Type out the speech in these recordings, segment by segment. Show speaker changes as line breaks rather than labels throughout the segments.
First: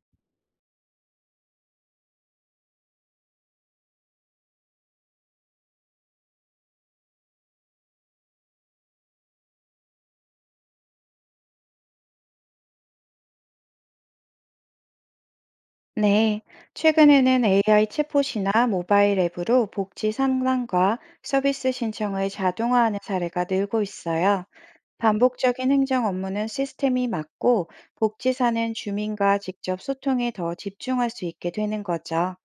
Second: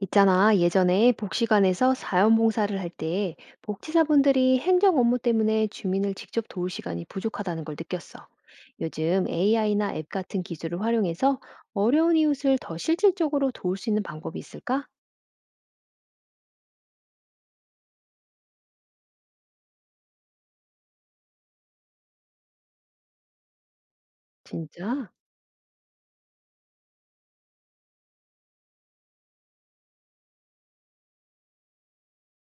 있잖아, 예전에 복지관에서 자원봉사를 할 때 복지사분들이 행정 업무 때문에 주민을 직접 도울 시간이 부족하다는 걸 느꼈어. 요즘 AI나 앱 같은 기술을 활용해서 어려운 이웃을 더 실질적으로 도울 수 있는 방법이 있을까?
네, 최근에는 AI 챗봇이나 모바일 앱으로 복지 상담과 서비스 신청을 자동화하는 사례가 늘고 있어요.
진짜?
반복적인 행정 업무는 시스템이 맡고 복지사는 주민과 직접 소통에 더 집중할 수 있게 되는 거죠.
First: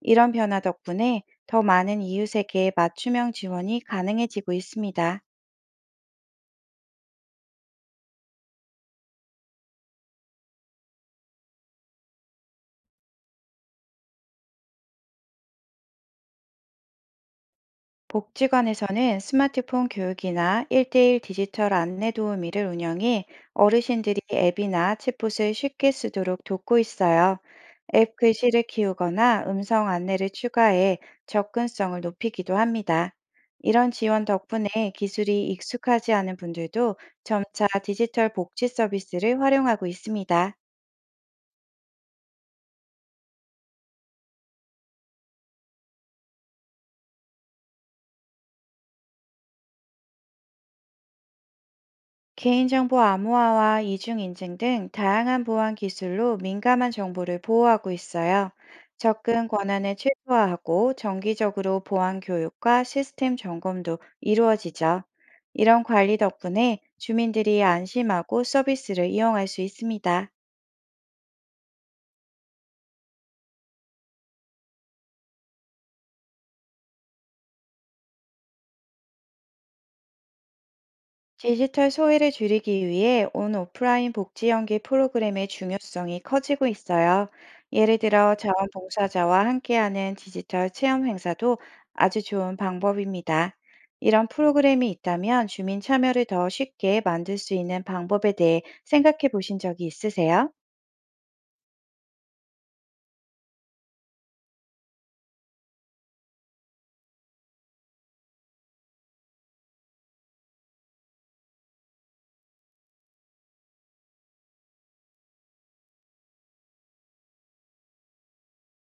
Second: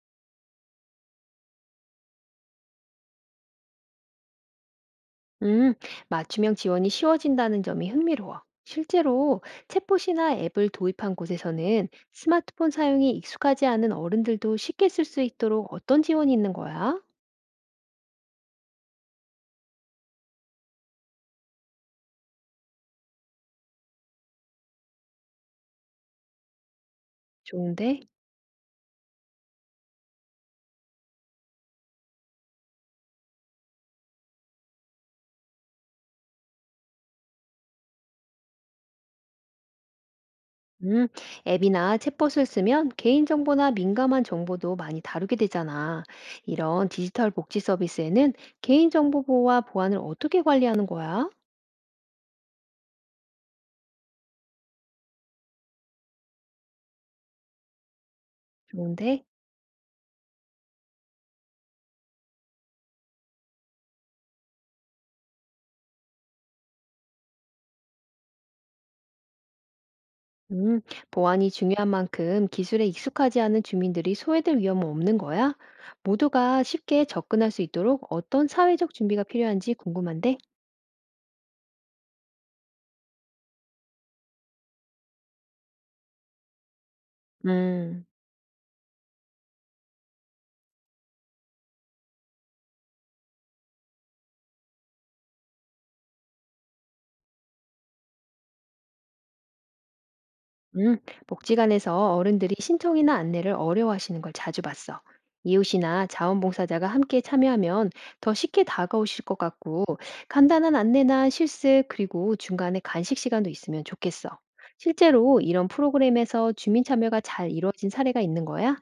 이런 변화 덕분에 더 많은 이웃에게 맞춤형 지원이 가능해지고 있습니다.
음, 맞춤형 지원이 쉬워진다는 점이 흥미로워. 실제로 챗봇이나 앱을 도입한 곳에서는 스마트폰 사용이 익숙하지 않은 어른들도 쉽게 쓸 수 있도록 어떤 지원이 있는 거야?
복지관에서는 스마트폰 교육이나 1대1 디지털 안내 도우미를 운영해 어르신들이 앱이나 챗봇을 쉽게 쓰도록 돕고 있어요.
좋은데?
앱 글씨를 키우거나 음성 안내를 추가해 접근성을 높이기도 합니다. 이런 지원 덕분에 기술이 익숙하지 않은 분들도 점차 디지털 복지 서비스를 활용하고 있습니다.
음, 앱이나 챗봇을 쓰면 개인정보나 민감한 정보도 많이 다루게 되잖아. 이런 디지털 복지 서비스에는 개인정보 보호와 보안을 어떻게 관리하는 거야?
개인정보 암호화와 이중인증 등 다양한 보안 기술로 민감한 정보를 보호하고 있어요.
좋은데?
접근 권한을 최소화하고 정기적으로 보안 교육과 시스템 점검도 이루어지죠. 이런 관리 덕분에 주민들이 안심하고 서비스를 이용할 수 있습니다.
음, 보안이 중요한 만큼 기술에 익숙하지 않은 주민들이 소외될 위험은 없는 거야? 모두가 쉽게 접근할 수 있도록 어떤 사회적 준비가 필요한지 궁금한데?
디지털 소외를 줄이기 위해 온 오프라인 복지 연계 프로그램의 중요성이 커지고 있어요. 예를
음.
들어 자원봉사자와 함께하는 디지털 체험 행사도 아주 좋은 방법입니다. 이런 프로그램이 있다면 주민 참여를 더 쉽게 만들 수 있는 방법에 대해 생각해 보신 적이 있으세요?
음, 복지관에서 어른들이 신청이나 안내를 어려워하시는 걸 자주 봤어. 이웃이나 자원봉사자가 함께 참여하면 더 쉽게 다가오실 것 같고, 간단한 안내나 실습, 그리고 중간에 간식 시간도 있으면 좋겠어. 실제로 이런 프로그램에서 주민 참여가 잘 이루어진 사례가 있는 거야?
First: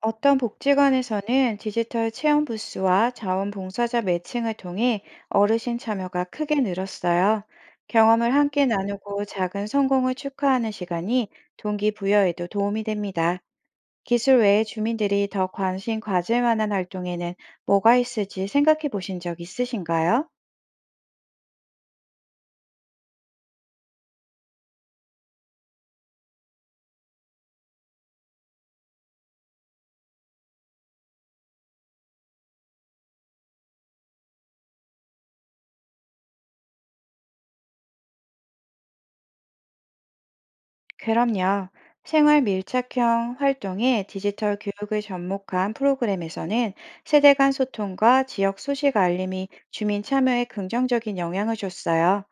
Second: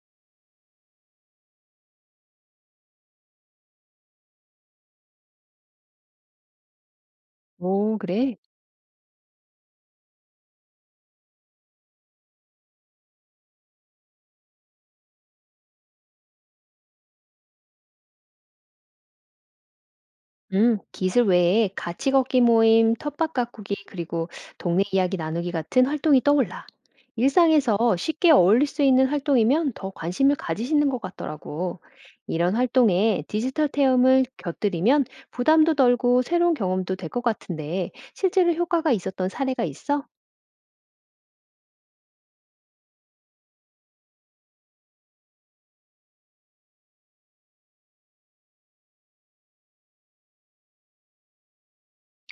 어떤 복지관에서는 디지털 체험 부스와 자원봉사자 매칭을 통해 어르신 참여가 크게 늘었어요.
오,
경험을
그래.
함께 나누고 작은 성공을 축하하는 시간이 동기부여에도 도움이 됩니다. 기술 외에 주민들이 더 관심 가질 만한 활동에는 뭐가 있을지 생각해 보신 적 있으신가요?
기술 외에 같이 걷기 모임, 텃밭 가꾸기, 그리고 동네 이야기 나누기 같은 활동이 떠올라. 일상에서 쉽게 어울릴 수 있는 활동이면 더 관심을 가지시는 것 같더라고. 이런 활동에 디지털 체험을 곁들이면 부담도 덜고 새로운 경험도 될 것 같은데 실제로 효과가 있었던 사례가 있어?
그럼요. 생활 밀착형 활동에 디지털 교육을 접목한 프로그램에서는 세대 간 소통과 지역 소식 알림이 주민 참여에 긍정적인 영향을 줬어요.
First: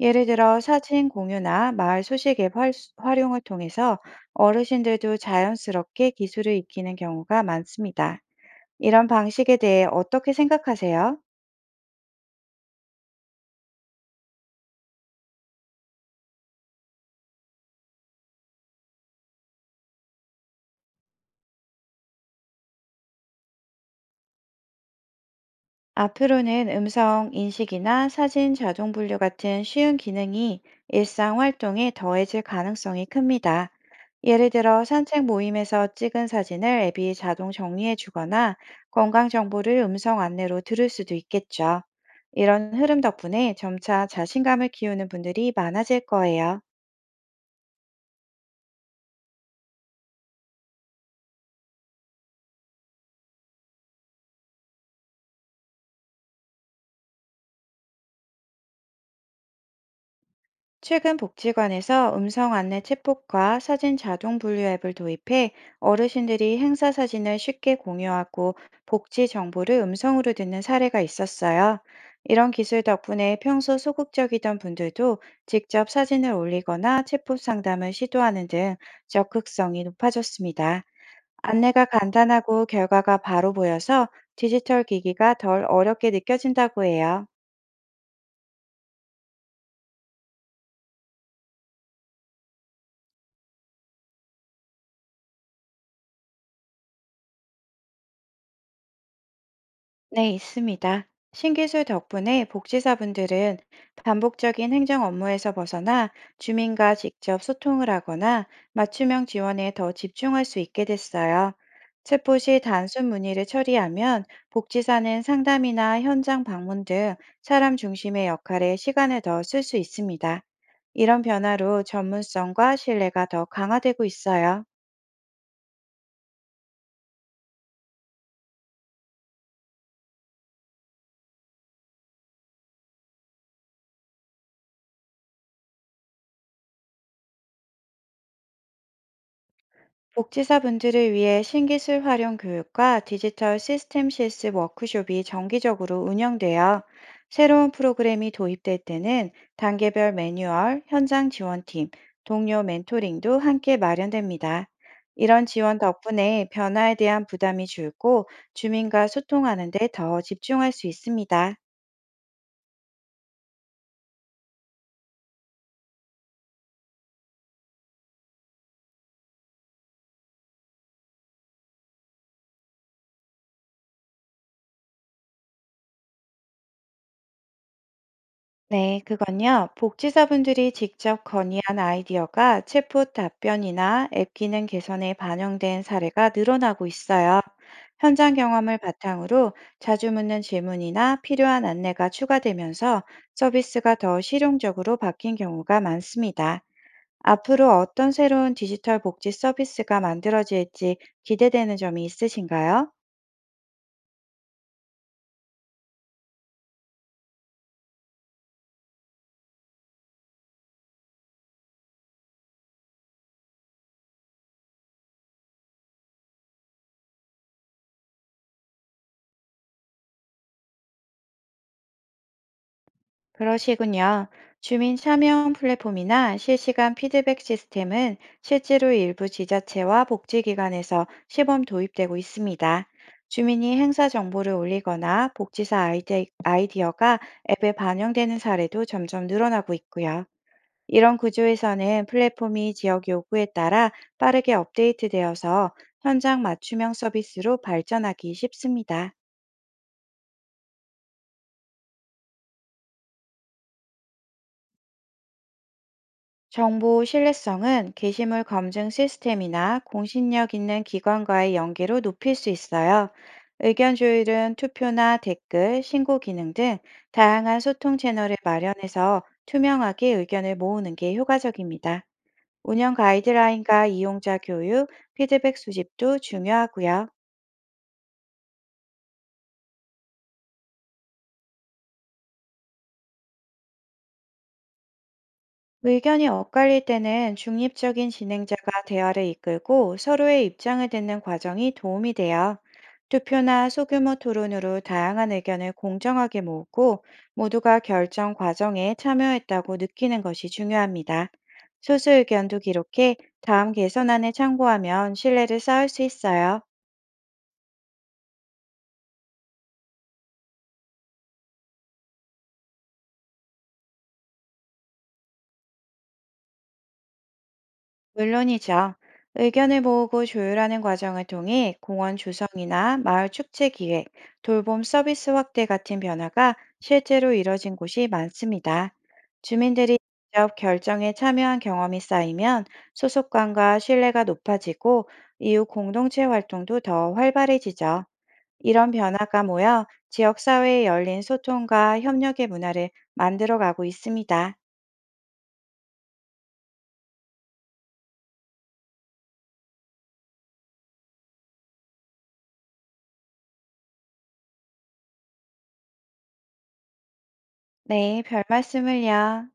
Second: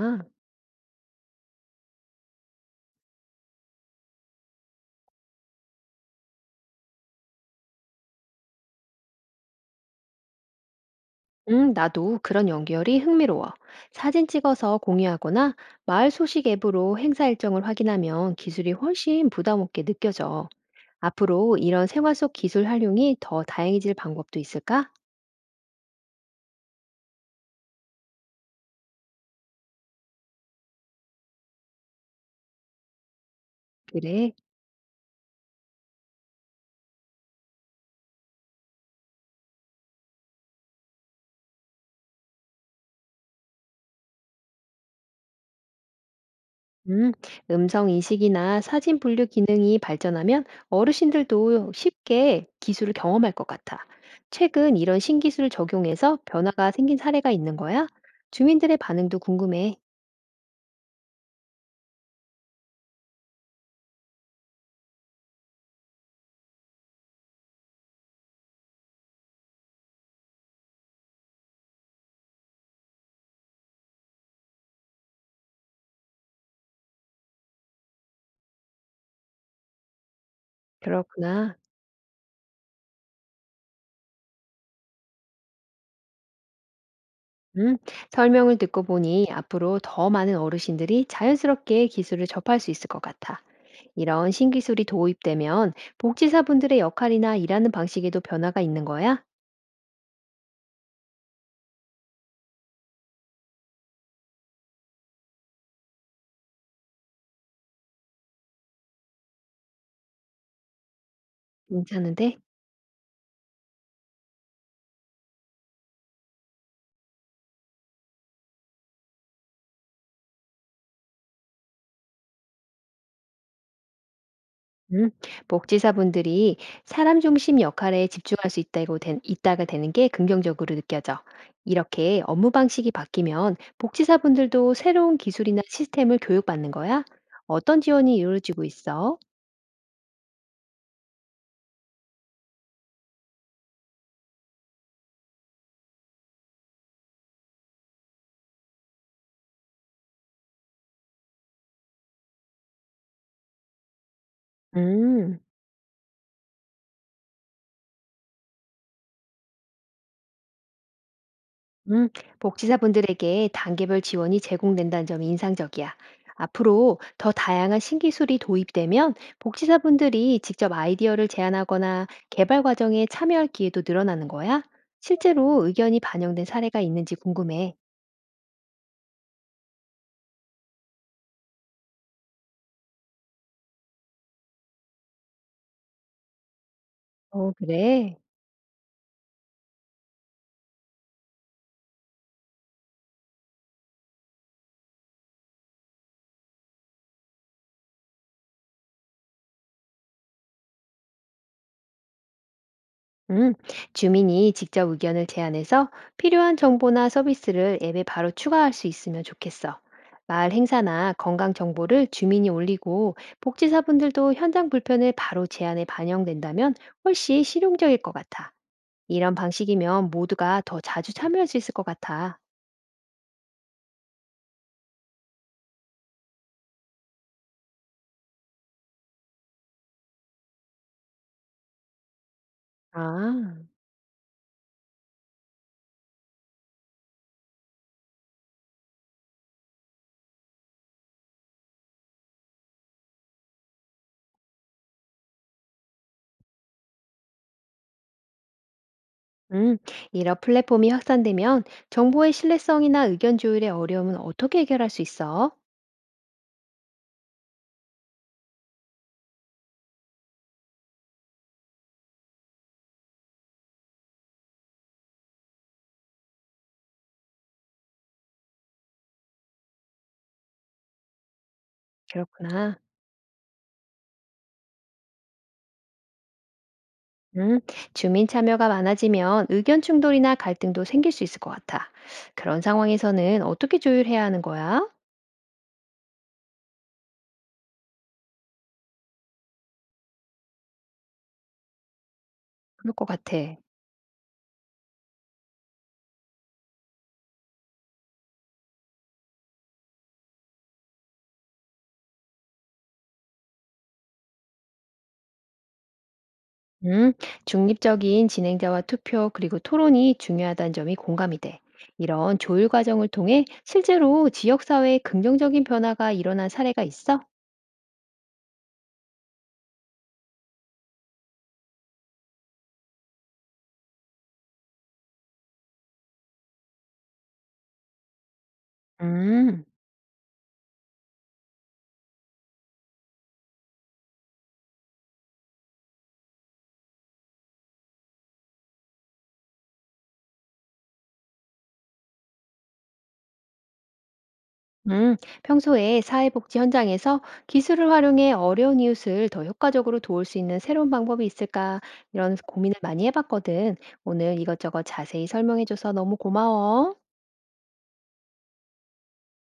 예를 들어 사진 공유나 마을 소식 앱 활용을 통해서 어르신들도 자연스럽게 기술을 익히는 경우가 많습니다. 이런 방식에 대해 어떻게 생각하세요?
나도 그런 연결이 흥미로워. 사진 찍어서 공유하거나 마을 소식 앱으로 행사 일정을 확인하면 기술이 훨씬 부담 없게 느껴져. 앞으로 이런 생활 속 기술 활용이 더 다양해질 방법도 있을까?
앞으로는 음성 인식이나 사진 자동 분류 같은 쉬운 기능이 일상 활동에 더해질 가능성이 큽니다.
그래.
예를 들어 산책 모임에서 찍은 사진을 앱이 자동 정리해 주거나 건강 정보를 음성 안내로 들을 수도 있겠죠. 이런 흐름 덕분에 점차 자신감을 키우는 분들이 많아질 거예요.
음, 음성 인식이나 사진 분류 기능이 발전하면 어르신들도 쉽게 기술을 경험할 것 같아. 최근 이런 신기술을 적용해서 변화가 생긴 사례가 있는 거야? 주민들의 반응도 궁금해.
최근 복지관에서 음성 안내 챗봇과 사진 자동 분류 앱을 도입해 어르신들이 행사 사진을 쉽게 공유하고 복지 정보를 음성으로 듣는 사례가 있었어요. 이런 기술 덕분에 평소 소극적이던 분들도 직접 사진을 올리거나 챗봇 상담을 시도하는 등 적극성이 높아졌습니다.
그렇구나.
안내가 간단하고 결과가 바로 보여서 디지털 기기가 덜 어렵게 느껴진다고 해요.
음, 설명을 듣고 보니 앞으로 더 많은 어르신들이 자연스럽게 기술을 접할 수 있을 것 같아. 이런 신기술이 도입되면 복지사분들의 역할이나 일하는 방식에도 변화가 있는 거야?
네, 있습니다. 신기술 덕분에 복지사분들은 반복적인 행정 업무에서 벗어나 주민과 직접 소통을 하거나 맞춤형 지원에 더 집중할 수 있게 됐어요.
괜찮은데?
챗봇이 단순 문의를 처리하면 복지사는 상담이나 현장 방문 등 사람 중심의 역할에 시간을 더 쓸 수 있습니다. 이런 변화로 전문성과 신뢰가 더 강화되고 있어요.
음. 복지사분들이 사람 중심 역할에 집중할 수 있다고 있다가 되는 게 긍정적으로 느껴져. 이렇게 업무 방식이 바뀌면 복지사분들도 새로운 기술이나 시스템을 교육받는 거야? 어떤 지원이 이루어지고 있어?
복지사분들을 위해 신기술 활용 교육과 디지털 시스템 실습 워크숍이 정기적으로 운영되어 새로운 프로그램이 도입될 때는 단계별 매뉴얼, 현장 지원팀, 동료 멘토링도 함께 마련됩니다.
음.
이런 지원 덕분에 변화에 대한 부담이 줄고 주민과 소통하는 데 더 집중할 수 있습니다.
음, 복지사분들에게 단계별 지원이 제공된다는 점이 인상적이야. 앞으로 더 다양한 신기술이 도입되면 복지사분들이 직접 아이디어를 제안하거나 개발 과정에 참여할 기회도 늘어나는 거야? 실제로 의견이 반영된 사례가 있는지 궁금해.
네, 그건요. 복지사분들이 직접 건의한 아이디어가 챗봇 답변이나 앱 기능 개선에 반영된 사례가 늘어나고 있어요.
어, 그래.
현장 경험을 바탕으로 자주 묻는 질문이나 필요한 안내가 추가되면서 서비스가 더 실용적으로 바뀐 경우가 많습니다. 앞으로 어떤 새로운 디지털 복지 서비스가 만들어질지 기대되는 점이 있으신가요?
음, 주민이 직접 의견을 제안해서 필요한 정보나 서비스를 앱에 바로 추가할 수 있으면 좋겠어. 마을 행사나 건강 정보를 주민이 올리고 복지사분들도 현장 불편을 바로 제안에 반영된다면 훨씬 실용적일 것 같아. 이런 방식이면 모두가 더 자주 참여할 수 있을 것 같아.
그러시군요. 주민 참여 플랫폼이나 실시간 피드백 시스템은 실제로 일부 지자체와 복지기관에서 시범 도입되고 있습니다.
아,
주민이 행사 정보를 올리거나 복지사 아이디어가 앱에 반영되는 사례도 점점 늘어나고 있고요. 이런 구조에서는 플랫폼이 지역 요구에 따라 빠르게 업데이트되어서 현장 맞춤형 서비스로 발전하기 쉽습니다.
음, 이런 플랫폼이 확산되면 정보의 신뢰성이나 의견 조율의 어려움은 어떻게 해결할 수 있어?
정보 신뢰성은 게시물 검증 시스템이나 공신력 있는 기관과의 연계로 높일 수 있어요. 의견 조율은 투표나 댓글, 신고 기능 등 다양한 소통 채널을 마련해서 투명하게 의견을 모으는 게 효과적입니다.
그렇구나.
운영 가이드라인과 이용자 교육, 피드백 수집도 중요하고요.
음, 주민 참여가 많아지면 의견 충돌이나 갈등도 생길 수 있을 것 같아. 그런 상황에서는 어떻게 조율해야 하는 거야?
의견이 엇갈릴 때는 중립적인 진행자가 대화를 이끌고 서로의 입장을 듣는 과정이 도움이 돼요.
그럴 것 같아.
투표나 소규모 토론으로 다양한 의견을 공정하게 모으고 모두가 결정 과정에 참여했다고 느끼는 것이 중요합니다. 소수 의견도 기록해 다음 개선안에 참고하면 신뢰를 쌓을 수 있어요.
음, 중립적인 진행자와 투표 그리고 토론이 중요하다는 점이 공감이 돼. 이런 조율 과정을 통해 실제로 지역사회에 긍정적인 변화가 일어난 사례가 있어?
물론이죠. 의견을 모으고 조율하는 과정을 통해 공원 조성이나 마을 축제 기획, 돌봄 서비스 확대 같은 변화가 실제로 이뤄진 곳이 많습니다.
음.
주민들이 직접 결정에 참여한 경험이 쌓이면 소속감과 신뢰가 높아지고 이후 공동체 활동도 더 활발해지죠. 이런 변화가 모여 지역사회의 열린 소통과 협력의 문화를 만들어 가고 있습니다.
음, 평소에 사회복지 현장에서 기술을 활용해 어려운 이웃을 더 효과적으로 도울 수 있는 새로운 방법이 있을까? 이런 고민을 많이 해봤거든. 오늘 이것저것 자세히 설명해줘서 너무 고마워.
네, 별 말씀을요.